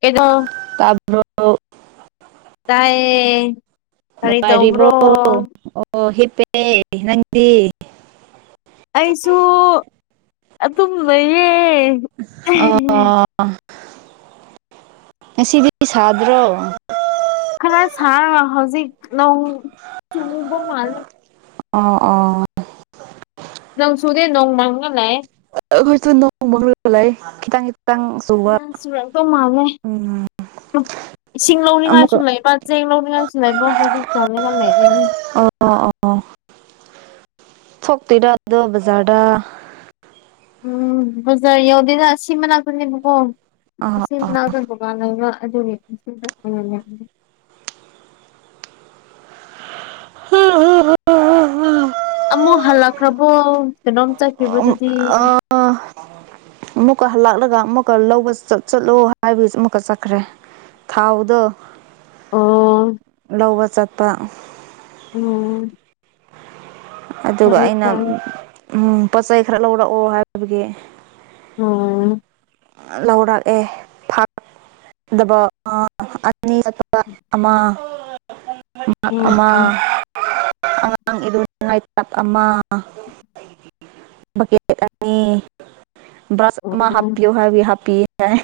ꯀꯗꯣ ꯇꯥꯕ꯭ꯔꯣ ꯇꯥꯏ ꯅꯨꯡꯉꯥꯏꯔꯤꯕꯣ ꯑꯣ ꯍꯤꯄꯦ ꯅꯪꯗꯤ ꯑꯩꯁꯨ ꯑꯗꯨꯝ ꯂꯩꯌꯦ ꯑꯦ ꯉꯁꯤ ꯁꯥꯗ꯭ꯔꯣ ꯈꯔ ꯁꯥ ꯍꯧꯖꯤꯛ ꯅꯣꯡ ꯆꯨꯉꯕ ꯃꯥꯜꯂꯦ ꯑ ꯑꯣ ꯑꯣ ꯅꯪ ꯁꯨꯗꯦ ꯅꯣꯡ ꯃꯥꯡꯅ ꯂꯥꯛꯑꯦ ꯑꯩꯈꯣꯏꯁꯨ ꯅꯣꯡꯃꯒꯕ ꯂꯩ ꯈꯤꯇꯪ ꯈꯤꯇꯪ ꯑ ꯆꯨꯕ ꯁꯨꯔꯦꯟ ꯇꯧ ꯃꯥꯜꯂꯦ ꯎꯝ ꯏꯁꯤꯡ ꯂꯧꯅꯤꯡꯉꯥꯏꯁꯨ ꯑꯃꯨꯛꯀ ꯂꯩꯕ ꯆꯦꯡ ꯂꯧꯅꯤꯡꯉꯥꯏꯁꯨ ꯂꯩꯕ ꯍꯧꯖꯤꯛ ꯆ ꯂꯩꯒ ꯂꯩꯔꯤꯅꯤ ꯑꯣ ꯑꯣ ꯑꯣ ꯊꯣꯛꯇꯣꯏꯔ ꯑꯗꯣ ꯕꯖꯥꯔꯗ ꯎꯝ ꯖꯔ ꯌꯧꯗꯗ ꯁꯤ ꯃꯅꯥꯛꯇꯅꯦꯕꯀꯣ ꯑꯥ ꯑꯥ ꯁꯤꯅꯥ ꯑꯗꯨ ꯀꯥꯟ ꯂꯩꯒ ꯑꯗꯨꯒꯤ ꯁꯤꯗ ꯍ ꯍꯨꯝ ꯍ ꯍ ꯍꯨꯝ ꯑꯃꯨꯛ ꯍꯜꯂꯛꯈ꯭ꯔꯕꯣ ꯀꯩꯅꯣꯝ ꯆꯠꯈꯤꯕꯗꯨꯗꯤ ꯑꯥ ꯑꯃꯨꯛꯀ ꯍꯜꯂꯛꯂꯒ ꯑꯃꯨꯛꯀ ꯂꯧꯕ ꯆꯠꯂꯣ ꯍꯥꯏꯕꯒꯤ ꯑꯃꯨꯛꯀ ꯆꯠꯈ꯭ꯔꯦ ꯊꯥꯎꯗ ꯑꯣ ꯇꯧꯕ ꯆꯠꯄ ꯑꯣꯝ ꯑꯗꯨꯒ ꯑꯩꯅ ꯐꯩ ꯎ ꯄꯣꯠꯆꯩ ꯈꯔ ꯂꯧꯔꯛꯑꯣ ꯍꯥꯏꯕꯒꯤ ꯑꯣ ꯂꯧꯔꯛꯑꯦ ꯗꯕ ꯑꯅꯤ ꯑꯠꯇ ꯑꯃ ꯃꯥꯛ ꯎꯝ ꯑꯃ ꯎꯝ ꯑꯉꯥꯡ ꯏꯗꯨꯜꯅꯥꯇꯥꯥꯛ ꯑꯃ ꯦ ꯍꯥ ꯎꯝ ꯍꯕꯤ ꯍꯞꯄꯤ ꯍꯥꯏ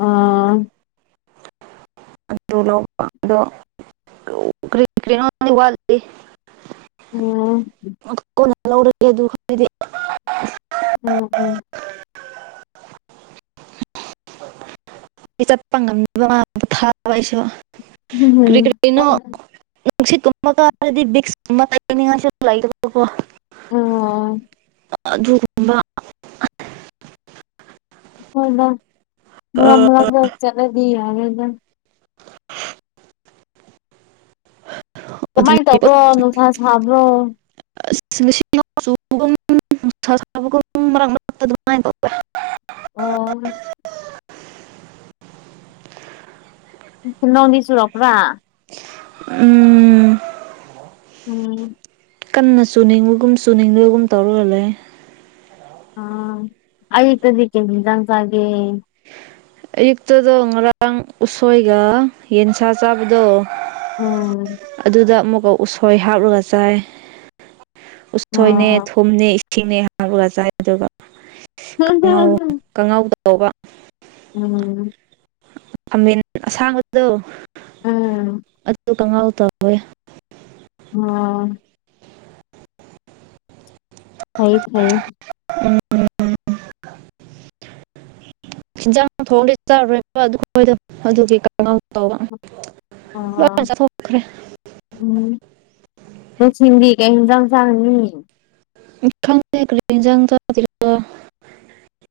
ꯎꯥ ꯑꯗꯨ ꯂꯧꯕ ꯑꯗꯣ ꯀꯩꯅꯣꯗꯤ ꯋꯥꯠꯗꯤ ꯑꯣꯝ ꯂꯧꯔꯒꯦ ꯑꯗꯨ ꯈꯔꯗꯤ ꯎꯝ ꯎꯝ [inaudible] ꯑꯩ ꯆꯠꯄ ꯉꯝꯗꯕ ꯄ ꯊꯥꯕ ꯑꯩꯁꯨ ꯀꯔꯤ ꯎꯝ ꯀꯔꯤꯅꯣ ꯅꯨꯡꯁꯤꯠ ꯇꯨꯝꯕ ꯀꯥꯔꯗꯤ ꯕꯤꯛꯁꯨꯝꯅꯤꯉꯥꯏꯣ ꯎꯝ ꯑꯗꯨꯒꯨꯝꯕ ꯍꯅ ꯉꯃꯂ ꯆꯂꯗꯤ ꯌꯥꯔꯗ ꯑꯗꯨꯒꯤ ꯀꯃꯥꯏꯅ ꯇꯧꯕ꯭ꯔꯣ ꯅꯨꯡꯁꯥ ꯁꯥꯕ꯭ꯔꯣ ꯂꯤꯁꯤꯡ ꯁꯕꯒꯨꯝꯅꯨꯡꯕꯒ ꯃꯔꯛ ꯃꯔꯛꯇ ꯑꯗꯨꯃꯥꯏꯅ ꯇꯧꯋꯦ ꯑꯣ ꯅꯧꯅꯤ ꯆꯔꯈ꯭ꯔꯥ ꯎꯝ ꯎꯝ ꯀꯟꯅ ꯆꯨꯅꯤꯡꯕꯒꯨꯝ ꯆꯨꯅꯤꯡꯕꯒꯨꯝ ꯇꯧꯔꯒ ꯂꯩ ꯑ ꯑꯩ ꯇ ꯑꯗꯨꯀꯦ ꯅꯤꯡꯗꯥꯪꯁꯒꯦ ꯑꯌꯨꯛꯇꯗꯣ ꯉꯔꯥꯡ ꯎꯁꯣꯏꯒ ꯌꯦꯟꯁꯥ ꯆꯥꯕꯗꯣ ꯎꯝ ꯑꯗꯨꯗ ꯑꯃꯨꯛꯀ ꯎꯁꯣꯏ ꯍꯥꯞꯂꯒ ꯆꯥꯏ ꯎꯁꯣꯏꯅꯦ ꯑꯣ ꯀꯨꯝꯅꯦ ꯏꯁꯤꯡꯅꯦ ꯍꯥꯥꯡꯄꯨꯔ ꯆꯥꯏ ꯑꯗꯨꯒꯉꯥꯎ ꯀꯉꯥꯎꯗꯧꯕ ꯎꯝ ꯈꯥꯃꯦꯟ ꯑꯁꯥꯡꯕꯗꯣ ꯎꯝ ꯑꯗꯨ ꯀꯪꯉꯥꯎ ꯇꯧꯋꯦ ꯑꯣ ꯐꯩ ꯐꯌꯦ ꯎꯝ ꯍꯤꯟꯖꯥꯡ ꯐꯣꯡꯗꯤ ꯆꯥꯔꯣꯏꯕ ꯑꯗꯨꯣꯏꯗꯣ [unintelligible] ꯑꯗꯨꯒꯤ ꯀ ꯇꯧꯕ ꯂꯣꯢꯅ ꯑꯣ ꯆꯠꯊꯣꯛꯈ꯭ꯔꯦ ꯎꯝ ꯂꯧꯁꯤꯡꯤꯡꯗꯤ ꯀꯩ ꯌꯦꯡꯖꯥꯡ ꯆꯥꯡꯅꯤ ꯈꯪ ꯈꯔꯤꯖ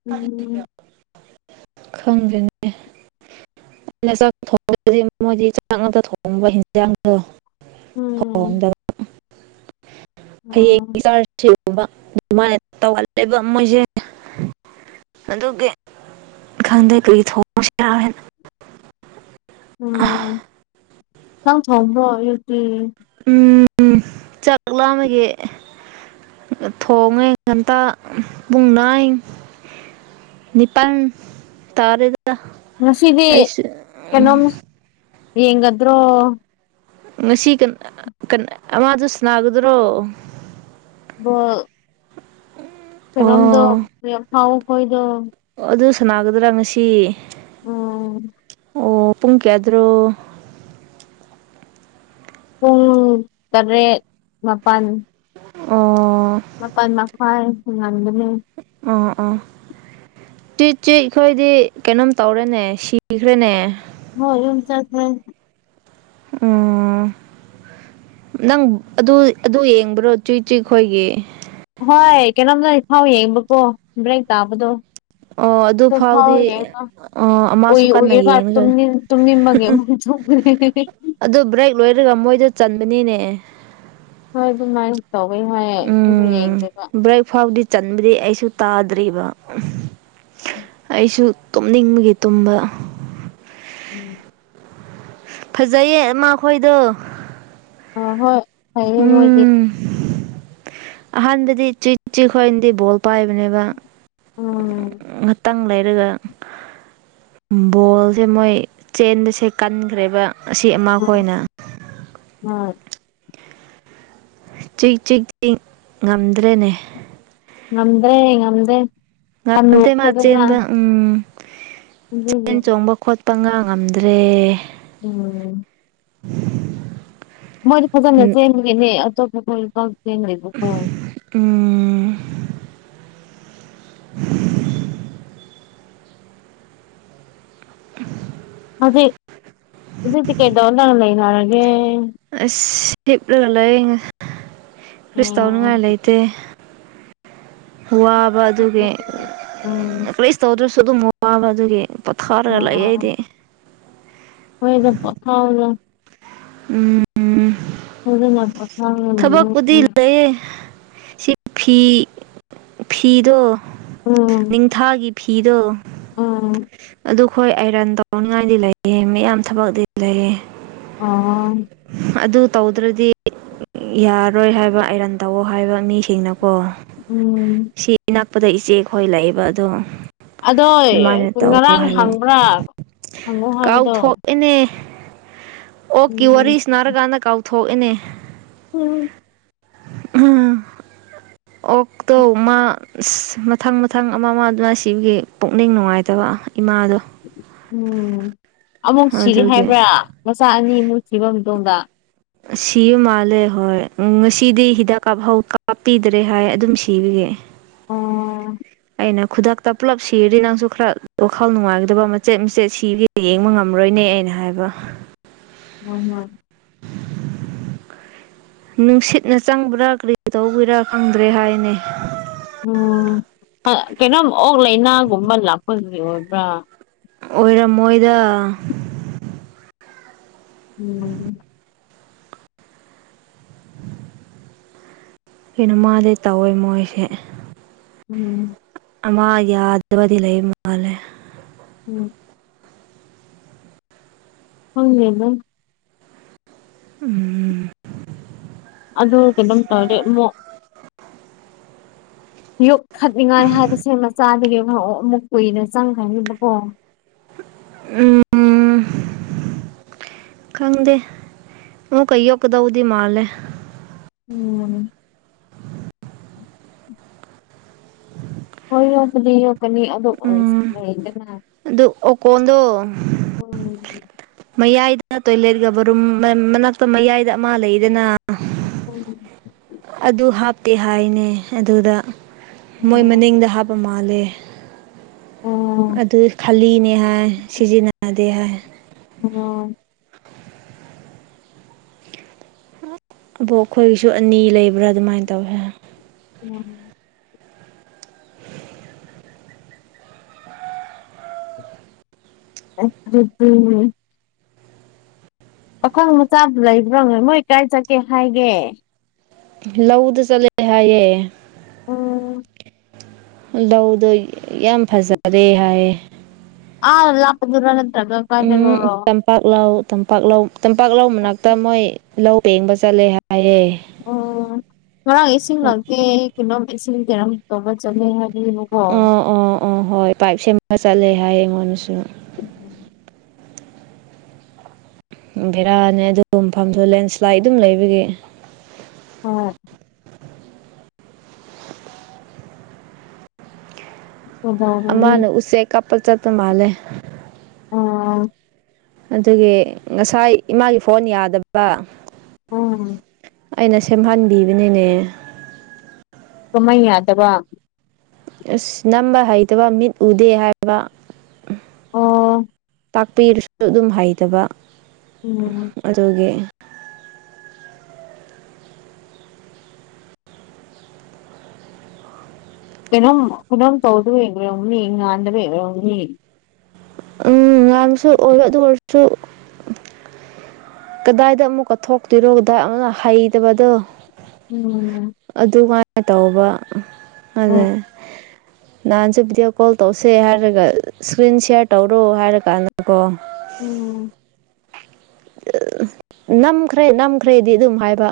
ꯎꯝ [unintelligible] ꯈꯪꯗꯦꯅꯦ ꯑꯩꯅ ꯆꯥꯛ ꯊꯣꯡꯗꯗꯤ ꯃꯣꯏꯗꯤ ꯆꯥꯛ ꯉꯥꯛꯇ ꯊꯣꯡꯕ ꯍꯤꯟꯖꯥꯡꯗꯣ ꯎꯝ ꯍꯣꯡꯣꯗꯕ [unintelligible] ꯎꯝ ꯍꯌꯦꯡꯒꯤ ꯆꯥꯔꯖꯨꯕ ꯑꯗꯨꯃꯥꯏꯅ ꯇꯧꯍꯜꯂꯦꯕ ꯃꯣꯏꯁꯦ ꯑꯗꯨꯒꯤ ꯈꯪꯗ ꯀꯔꯤ ꯊꯣꯡꯁꯤꯔꯦꯅ ꯎꯝ ꯅꯪ ꯊꯣꯡꯕꯣ ꯑꯌꯨꯛꯗꯤ ꯎꯝ ꯆꯥꯛ ꯂꯥꯝꯕꯒꯤ ꯊꯣꯡꯉꯦ ꯉꯟꯇ ꯄꯨꯡ ꯅꯥꯏ ꯅꯤꯄꯥꯟ ꯇꯥꯔꯦꯗ ꯉꯁꯤꯗꯤ ꯑꯩꯁꯨ ꯀꯩꯅꯣꯝ ꯌꯦꯡꯒꯗ꯭ꯔꯣ ꯉꯁꯤ ꯀꯟ ꯀꯟ ꯑꯃꯗ ꯁꯅꯥꯒꯗ꯭ꯔꯣ ꯕꯣꯜ ꯎꯝ ꯄꯔꯝꯗ ꯐꯈꯣꯏꯗꯣ ꯑꯣ ꯑꯗꯨ ꯁꯥꯟꯅꯥꯒꯗ꯭ꯔꯥ ꯉꯁꯤ ꯑꯣ ꯑꯣ ꯄꯨꯡ ꯀꯌꯥꯗ꯭ꯔꯣ ꯄꯨꯡ ꯇꯔꯦꯠ ꯃꯥꯄꯜ ꯑꯣ ꯃꯥꯄꯟ ꯃꯈꯥꯢ ꯅꯪꯒꯅꯤ ꯑꯣ ꯑꯣ ꯇ꯭ꯋꯤꯠꯁꯤ ꯑꯩꯈꯣꯏꯗꯤ ꯀꯩꯅꯣꯝ ꯇꯧꯔꯦꯅꯦ ꯁꯤꯈ꯭ꯔꯦꯅꯦ ꯃꯣꯢ ꯌꯨꯝ ꯆꯠꯄꯩ ꯎꯝ ꯅꯪ ꯑꯗꯨ ꯑꯗꯨ ꯌꯦꯡꯕ꯭ꯔꯣ ꯆꯨꯏ ꯆꯨꯏꯈꯣꯏꯒꯤ ꯍꯣꯏ ꯀꯩꯅꯣꯝꯇ ꯏꯐꯥꯎ ꯌꯦꯡꯕꯀꯣ ꯕ꯭ꯔꯦꯛ ꯇꯥꯕꯗꯣ ꯑꯣ ꯑꯗꯨ ꯆꯐꯥꯎ ꯐꯥꯎꯗꯤ ꯌꯦꯡꯉꯣ ꯑꯣ ꯎꯨꯢ ꯑꯃꯁꯨ ꯀꯟꯅ ꯎꯨꯢꯔ ꯌꯦꯡꯉꯒ ꯈꯨꯝꯅꯤꯡꯕꯒꯤ ꯑꯃ ꯊꯣꯛ ꯑꯗꯨ ꯕ꯭ꯔꯦꯛ ꯂꯣꯏꯔꯒ ꯃꯣꯏꯗ ꯆꯟꯕꯅꯤꯅꯦ ꯍꯣꯏ ꯑꯗꯨꯃꯥꯏꯅ ꯇꯧꯋꯦ ꯍꯥꯏ ꯑꯗꯨ ꯎꯝ ꯌꯦꯡꯔꯒ ꯕ꯭ꯔꯦꯛ ꯐꯥꯎꯕꯗꯤ ꯆꯟꯗ꯭ꯔꯤ ꯑꯩꯁꯨ ꯇꯥꯗ꯭ꯔꯤꯕ ꯑꯩꯁꯨ ꯇꯨꯝꯅꯤꯡꯕꯒꯤ ꯇꯨꯝꯕ ꯎꯝ ꯐꯖꯩꯌꯦ ꯃꯈꯣꯏꯗꯣ ꯑ ꯍꯣꯏ ꯐꯩꯌꯦ ꯃꯣꯏꯗꯤ ꯎꯝ ꯑꯍꯥꯟꯕꯗꯤ ꯆꯤꯆꯤ ꯈꯣꯏꯅꯗꯤ ꯕꯣꯜ ꯄꯥꯏꯕꯅꯦꯕ ꯎꯝ ꯉꯥꯛꯇꯥꯡ ꯂꯩꯔꯒ ꯕꯣꯜꯁꯦ ꯃꯣꯏ ꯆꯦꯟꯕꯁꯦ ꯀꯟꯈ꯭ꯔꯦꯕ ꯑꯁꯤ ꯑꯃ ꯎꯝ ꯈꯣꯏꯅ ꯎꯝ ꯆꯤꯛ ꯆꯤꯛ ꯆꯤꯛ ꯉꯝꯗ꯭ꯔꯦꯅꯦ ꯉꯝꯗ꯭ꯔꯦ ꯉꯝꯗꯦ ꯉꯝꯇꯩ ꯃꯥ ꯆꯦꯟꯕ ꯎꯝ ꯑꯗꯨꯒꯤ ꯆꯦꯟ ꯆꯣꯡꯕ ꯈꯣꯠꯄ ꯄꯉꯥ ꯉꯝꯗ꯭ꯔꯦ ꯎꯝ ꯃꯣꯢꯗꯤ ꯐꯖꯅ ꯆꯦꯟꯕꯒꯤꯅꯦ ꯑꯇꯣꯞꯄ ꯈꯣꯢ ꯄꯥꯎ ꯆꯦ ꯂꯩꯕꯀꯣ ꯎꯝ [unintelligible] ꯍꯧꯖꯤꯛ ꯍꯧꯖꯤꯛꯇꯤ ꯀꯩꯗꯧꯅ ꯂꯩꯅꯔꯒꯦ ꯑꯁ ꯍꯤꯞꯔꯒ ꯂꯩ ꯀ꯭ꯔꯤꯁꯨ ꯇꯧꯅꯤꯡꯉꯥꯏ ꯎꯝ ꯂꯩꯇꯦ ꯋꯥꯕ ꯑꯗꯨꯒꯤ ꯎꯝ ꯀ꯭ꯔꯤꯁ ꯇꯧꯗ꯭ꯔꯁꯨ ꯑꯗꯨꯝ ꯋꯥꯕ ꯑꯗꯨꯒꯤ ꯄꯠꯊꯔꯒ ꯂꯩ ꯑꯣ ꯑꯗꯤ ꯍꯣꯏꯗ [unintelligible] [unintelligible] ꯊꯕꯛꯄꯨꯗꯤ [inaudible] [unintelligible] ꯁꯤ ꯐꯤ ꯐꯤꯗꯣ ꯎꯝ ꯅꯤꯡꯊꯥꯒꯤ ꯐꯤꯗꯣ ꯎꯝ ꯑꯗꯨꯈꯣꯏ ꯑꯥꯏꯔꯟ ꯇꯧꯅꯤꯡꯉꯥꯏꯗꯤ ꯂꯩꯌꯦ ꯃꯌꯥꯝ ꯊꯕꯛꯇꯤ ꯂꯩꯌꯦ ꯑꯣ ꯑꯗꯨ ꯇꯧꯗ꯭ꯔꯗꯤ ꯌꯥꯔꯣꯏ ꯍꯥꯏꯕ ꯑꯥꯏꯔꯟ ꯇꯧꯑꯣ ꯍꯥꯏꯕ ꯃꯤꯁꯤꯡꯅꯀꯣ ꯎꯝ ꯁꯤ ꯅꯛꯄꯗ ꯏꯆꯦꯈꯣꯏ ꯂꯩꯑꯦꯕ ꯑꯗꯣ ꯑꯗꯣ ꯑꯗꯨꯃꯥꯏꯅ ꯇꯧꯋꯣ ꯉꯔꯥꯡ ꯍꯥꯏꯕ ꯍꯪꯕ꯭ꯔꯥ ꯍꯪꯉꯣ ꯍꯥꯏꯕꯗꯣ ꯏꯅꯦ ꯑꯣꯛꯀꯤ ꯋꯥꯔꯤ ꯎꯝ ꯁꯅꯥꯔꯀꯥꯟꯗ ꯀꯥꯎꯊꯣꯛ ꯏꯅꯦ [inaudible] ꯑꯣꯛꯇꯣ ꯃꯥ ꯑꯁ ꯃꯊꯪ ꯃꯊꯪ ꯑꯃ [unintelligible] ꯁꯤꯒꯤ ꯄꯨꯛꯅꯤꯡ ꯅꯨꯡꯉꯥꯏꯇꯕ ꯏꯃꯥꯗꯣ ꯎꯝ ꯑꯃꯨꯛ ꯁꯤꯔꯦ ꯑꯗꯨꯒꯤ ꯍꯥꯏꯕ꯭ꯔꯥ ꯃꯆꯥ ꯑꯅꯤꯃꯨꯛ ꯁꯤꯕ ꯃꯇꯨꯡꯗ ꯁꯤꯕ ꯃꯥꯜꯂꯦ ꯍꯣꯏ ꯉꯁꯤꯗꯤ ꯍꯤꯗꯥꯛ ꯀꯥꯞꯐꯧ ꯀꯥꯞꯄꯤꯗ꯭ꯔꯦ ꯍꯥꯏ ꯑꯗꯨꯝ ꯁꯤꯕꯒꯤ ꯑꯣ ꯑꯩꯅ ꯈꯨꯗꯛꯇ ꯄꯨꯜꯂꯞ ꯁꯤꯔꯗꯤ ꯅꯪꯁꯨ ꯈꯔ ꯋꯥꯈꯜ ꯅꯨꯡꯉꯥꯏꯒꯗꯕ ꯃꯆꯦꯠ ꯃꯆꯦꯠ ꯁꯤꯔꯤ ꯌꯦꯡꯕ ꯉꯝꯔꯣꯏꯅꯦ ꯑꯩꯅ ꯍꯥꯏꯕ [unintelligible] [unintelligible] ꯅꯨꯡꯁꯤꯠꯅ ꯆꯪꯕ꯭ꯔꯥ ꯀꯔꯤ ꯇꯧꯕꯩꯔꯥ ꯈꯪꯗ꯭ꯔꯦ ꯍꯥꯏꯅꯦ ꯑꯣ ꯑ ꯀꯩꯅꯣꯝ ꯑꯣꯛ ꯂꯥꯏꯅꯥꯒꯨꯝꯕ ꯂꯥꯛꯄꯒꯤ ꯑꯣꯏꯕ꯭ꯔꯥ ꯑꯣꯏꯔꯝꯃꯣꯏꯗ [inaudible] ꯀꯩꯅꯣꯃꯥꯗꯤ ꯇꯧꯋꯦ ꯃꯣꯏꯁꯦ [unintelligible] ꯑꯃꯥ ꯌꯥꯗꯕꯗꯤ ꯂꯩ ꯃꯥꯜꯂꯦ ꯎꯝ ꯈꯪꯗꯦ ꯑꯗꯨꯝ ꯍꯨꯝ ꯑꯗꯨ ꯀꯩꯅꯣꯝ ꯇꯧꯔꯗꯤ ꯃꯣꯛ [inaudible] ꯌꯣꯛꯈꯠꯅꯤꯡꯉꯥꯏ ꯍꯥꯏꯕꯁꯦ ꯃꯆꯥꯗꯒꯤ ꯑꯃꯨꯛ ꯀꯨꯏꯅ ꯆꯪꯈ꯭ꯔꯅꯤꯗꯀꯣ ꯎꯝ ꯈꯪꯗꯦ ꯑꯃꯨꯛꯀ ꯌꯣꯛꯀꯗꯧꯕꯗꯤ ꯃꯥꯜꯂꯦ ꯎꯝ ꯍꯣꯏ ꯌꯣꯛꯄꯗꯤ ꯌꯣꯛꯀꯅꯤ ꯑꯗꯣ ꯎꯝ ꯑꯁ ꯑꯗꯨ ꯑꯣꯀꯣꯟꯗꯣ [unintelligible] ꯃꯌꯥꯏꯗꯅ ꯇꯣꯏꯂꯦꯠꯒꯕꯔꯨꯝ ꯃ ꯃꯅꯥꯛꯇ ꯃꯌꯥꯏꯗ ꯑꯃ ꯂꯩꯗꯅ [inaudible] ꯑꯗꯨ ꯍꯥꯞꯇꯦ ꯍꯥꯏꯅꯦ ꯑꯗꯨꯗ ꯃꯣꯏ ꯎꯝ ꯃꯅꯤꯡꯗ ꯍꯥꯞ ꯑꯣ ꯃꯥꯂꯦ ꯎꯝ ꯑꯗꯨ ꯈꯜꯂꯤꯅꯦ ꯍꯥꯏ ꯁꯤꯖꯤꯟꯅꯗꯦ ꯍꯥꯏ ꯃꯉꯥꯜ ꯑꯣ ꯑꯕꯣꯛ ꯈꯣꯏꯒꯤꯁꯨ ꯑꯅꯤ ꯂꯩꯕ꯭ꯔꯥ ꯑꯗꯨꯃꯥꯏꯅ ꯇꯧꯌꯦ ꯍꯥꯏ ꯎꯝ [inaudible] ꯄꯥꯈꯪ ꯃꯆꯥꯗꯨ ꯂꯩꯕ꯭ꯔꯣ ꯃꯣꯏ ꯀꯥꯏ ꯆꯠꯀꯦ ꯍꯥꯏꯒꯦ ꯂꯧꯗ ꯆꯠꯂꯦ ꯍꯥꯏꯌꯦ ꯎꯝ ꯂꯧꯗꯣ ꯌꯥꯝ ꯐꯖꯔꯦ ꯍꯥꯏꯌꯦ ꯑ ꯂꯥꯄꯗꯨꯔ ꯅꯠꯇꯔꯒ ꯎꯝ ꯇꯝꯄꯥꯛ ꯂꯧ ꯇꯝꯄꯥꯛ ꯂꯧ ꯇꯝꯄꯥꯛꯂ ꯃꯅꯥꯛꯇ ꯃꯣꯏ ꯂꯧ ꯄꯦꯡꯕ ꯆꯠꯂꯦ ꯍꯥꯏꯌꯦ ꯑꯣ ꯉꯥꯔꯡ ꯏꯁꯤꯡ ꯂꯥꯛꯇ ꯑꯩ ꯀꯩꯅꯣꯝ ꯑꯦꯁꯤ ꯊꯣꯝꯕ ꯆꯠꯅꯤ ꯍꯥꯏꯕꯅꯤꯕꯀꯣ ꯑ ꯍꯣꯏ ꯄꯥꯏꯞ ꯁꯦꯝꯃꯒ ꯆꯠꯂꯦ ꯍꯥꯏꯌꯦ ꯑꯩꯉꯣꯟꯗꯁꯨ ꯎꯝ ꯕꯦꯔꯥꯅꯦ ꯑꯗꯨꯒ ꯃꯐꯝꯁꯨ ꯂꯦꯟꯁ꯭ꯂꯥꯏꯠ ꯑꯗꯨꯝ ꯂꯩꯕꯒꯤ ꯑꯣꯢ ꯀꯩꯗꯧꯔꯨꯅꯤ ꯑꯃꯥꯅ ꯎꯆꯦꯛ ꯀꯥꯞꯄ ꯆꯠꯇꯄ ꯃꯥꯜꯂꯦ ꯑꯣ ꯑꯗꯨꯒꯤ ꯉꯁꯥꯏ ꯏꯃꯥꯒꯤ ꯐꯣꯟ ꯌꯥꯗꯕ ꯑꯣꯝ ꯑꯩꯅ ꯁꯦꯝꯍꯟꯕꯤꯕꯅꯤꯅꯦ ꯀꯃꯩ ꯌꯥꯗꯕ ꯑꯁ ꯅꯝꯕ ꯍꯩꯇꯕ ꯃꯤꯠ ꯎꯗꯦ ꯍꯥꯏꯕ ꯑꯣ ꯇꯥꯛꯄꯤꯔꯁꯨ ꯑꯗꯨꯝ ꯍꯩꯇꯕ ꯎꯝ ꯑꯗꯨꯒꯤ ꯀꯩꯅꯣꯝ ꯀꯩꯅꯣꯝ ꯇꯧꯗꯕ ꯌꯦꯡ ꯑꯣꯏꯔꯝꯅꯤ ꯌꯦ ꯉꯥꯟꯗꯕ ꯌꯦꯡ ꯑꯣꯏꯔꯝꯅꯤ ꯎꯝ ꯉꯥꯟꯕꯁꯨ ꯑꯣꯏꯕ ꯑꯗꯨ ꯑꯣꯏꯔꯁꯨ ꯀꯗꯥꯏꯗ ꯑꯃꯨꯛꯀ ꯊꯣꯛꯣꯛꯇꯣꯏꯔꯣ ꯀꯗꯥꯏ ꯑꯃꯛꯅ ꯍꯩꯇꯕꯗꯣ ꯎꯝ ꯑꯗꯨꯃꯥꯏꯅ ꯇꯧꯕ ꯑ ꯑꯣ ꯅꯍꯥꯟꯁꯨ ꯚꯤꯗꯤꯑꯣ ꯀꯣꯜ ꯇꯧꯁꯦ ꯍꯥꯏꯔꯒ ꯏꯁꯀ꯭ꯔꯤꯟ ꯁꯤꯌꯥꯔ ꯇꯧꯔꯣ ꯍꯥꯏꯔ ꯀꯥꯟꯗ ꯀꯣ ꯎꯝ ꯅꯝꯈ꯭ꯔꯦ ꯅꯝ ꯈꯔꯩꯗꯤ ꯑꯗꯨꯝ ꯍꯥꯏꯕ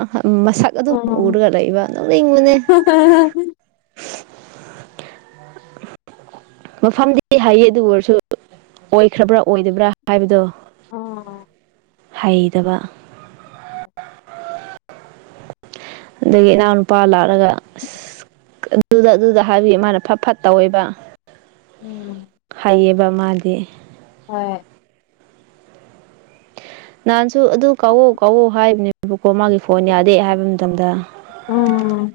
ꯃꯁꯛ ꯑꯗꯨꯝ ꯎꯝ ꯎꯔꯒ ꯂꯩꯕ ꯅꯣꯛꯅꯤꯡꯕꯅꯦ ꯑ ꯃꯐꯝꯗꯤ ꯍꯥꯏꯌꯦ ꯑꯗꯨ ꯑꯣꯏꯔꯁꯨ ꯑꯣꯏꯈ꯭ꯔꯕ꯭ꯔꯥ ꯑꯣꯏꯗꯕ꯭ꯔꯥ ꯍꯥꯏꯕꯗꯣ ꯑꯣ ꯍꯩꯇꯕ ꯎ ꯑꯗꯒꯤ ꯏꯅꯥꯎꯅꯨꯄꯥ ꯂꯥꯛꯂꯒ ꯑꯁ ꯑꯗꯨꯗ ꯑꯗꯨꯗ ꯍꯥꯏꯕꯤ ꯃꯥꯅ ꯐꯠ ꯐꯠ ꯇꯧꯋꯦꯕ ꯎꯝ ꯂꯩꯑꯕ ꯃꯥꯗꯤ ꯍꯣꯏ ꯅꯍꯥꯟꯁꯨ ꯑꯗꯨ ꯀꯥꯎꯑꯣ ꯀꯥꯛꯎ ꯍꯥꯏꯕꯅꯦꯕꯀꯣ ꯃꯥꯒꯤ ꯐꯣꯟ ꯌꯥꯗꯦ ꯍꯥꯏꯕ ꯃꯇꯝꯗ ꯎꯝ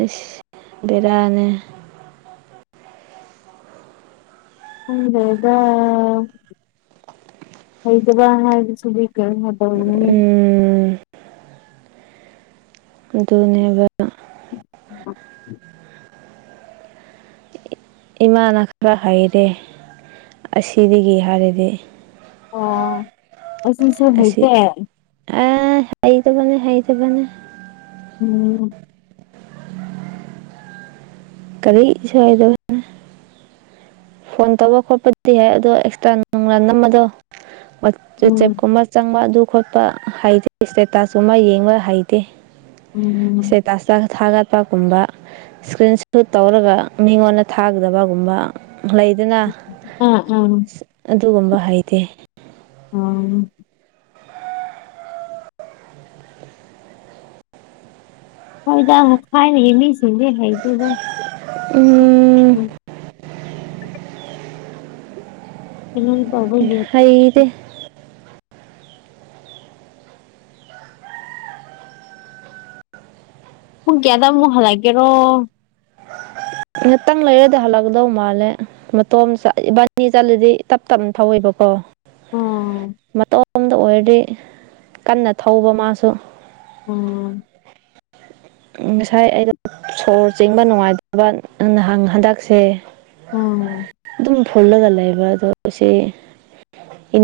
ꯑꯁ ꯕꯦꯔꯅꯦ ꯈꯥꯪꯗꯦꯗꯥ ꯍꯩꯇꯥꯕ ꯍꯥꯏ [unintelligible] ꯎꯝ ꯑꯗꯨꯅꯦꯕ [unintelligible] ꯏꯃꯥꯅ ꯈꯔ ꯍꯩꯔꯦ ꯑꯁꯤꯗꯒꯤ ꯍꯥꯏꯔꯗꯤ ꯑꯣ ꯑꯁꯤꯁꯨ ꯍꯩꯇꯦ ꯑ ꯍꯩꯇꯕꯅꯦ ꯍꯩꯇꯕꯅꯦ ꯎꯝ ꯀꯔꯤ ꯏꯁꯩꯗꯣ ꯐꯣꯟ ꯇꯧꯕ ꯈꯣꯠꯄꯗꯤ ꯌꯥꯏ ꯑꯗꯣ ꯀꯦꯃꯦꯔꯥ ꯅꯨꯡ ꯅꯝꯕꯗꯣ ꯎꯝ ꯋꯥꯆꯦꯞꯀꯨꯝꯕ ꯆꯪꯕ ꯑꯗꯨ ꯈꯣꯠꯄ ꯍꯩꯇꯦ ꯏꯁꯇꯦꯇꯥꯁ ꯇꯨꯃꯥ ꯌꯦꯡꯕ ꯍꯩꯇꯦ ꯎꯝ ꯇꯁ ꯇ ꯊꯥꯒꯠꯄꯒꯨꯝꯕ ꯏꯁꯀ꯭ꯔꯤꯟ ꯁꯣꯠ ꯇꯧꯔꯒ ꯃꯤꯉꯣꯟꯗ ꯊꯥꯒꯗꯕꯒꯨꯝꯕ ꯂꯩꯗꯨꯅ ꯑ ꯑꯥ ꯎꯝ ꯑꯗꯨꯒꯨꯝꯕ ꯍꯩꯇꯦ ꯑꯣ ꯍꯣꯏꯗ ꯊꯥꯏꯅꯥꯒꯤ ꯃꯤꯁꯤꯡꯗꯤ ꯍꯩꯇꯦꯗ ꯎꯝ [unintelligible] ꯍꯩꯇꯦ ꯍꯨꯡ ꯀꯌꯥꯗ ꯑꯃꯨꯛ ꯍꯜꯂꯛꯀꯦꯔꯣ ꯉꯍꯥꯛꯇꯪ ꯂꯩꯔꯗꯤ ꯍꯜꯂꯛꯀꯗꯧ ꯃꯥꯜꯂꯦ ꯃꯇꯣꯝ ꯏꯕꯥꯅꯤ ꯆꯠꯂꯗꯤ ꯇꯞ ꯇꯞꯅ ꯊꯧꯋꯦꯕꯀꯣ ꯎꯝ ꯃꯇꯣꯝꯇꯥ ꯑꯣꯏꯔꯗꯤ ꯀꯟꯅ ꯊꯧꯕ ꯃꯥꯁꯨ ꯎꯝ ꯉꯁꯥꯏ ꯑꯩꯒꯥ ꯁꯣꯔ ꯆꯤꯡꯕ ꯅꯨꯡꯉꯥꯏꯇꯕ [unintelligible] ꯍꯟꯗꯛꯁꯦ ꯑꯣ ꯑꯗꯨꯝ ꯐꯨꯜꯂꯒ ꯂꯩꯕ ꯑꯗꯣ ꯁꯤ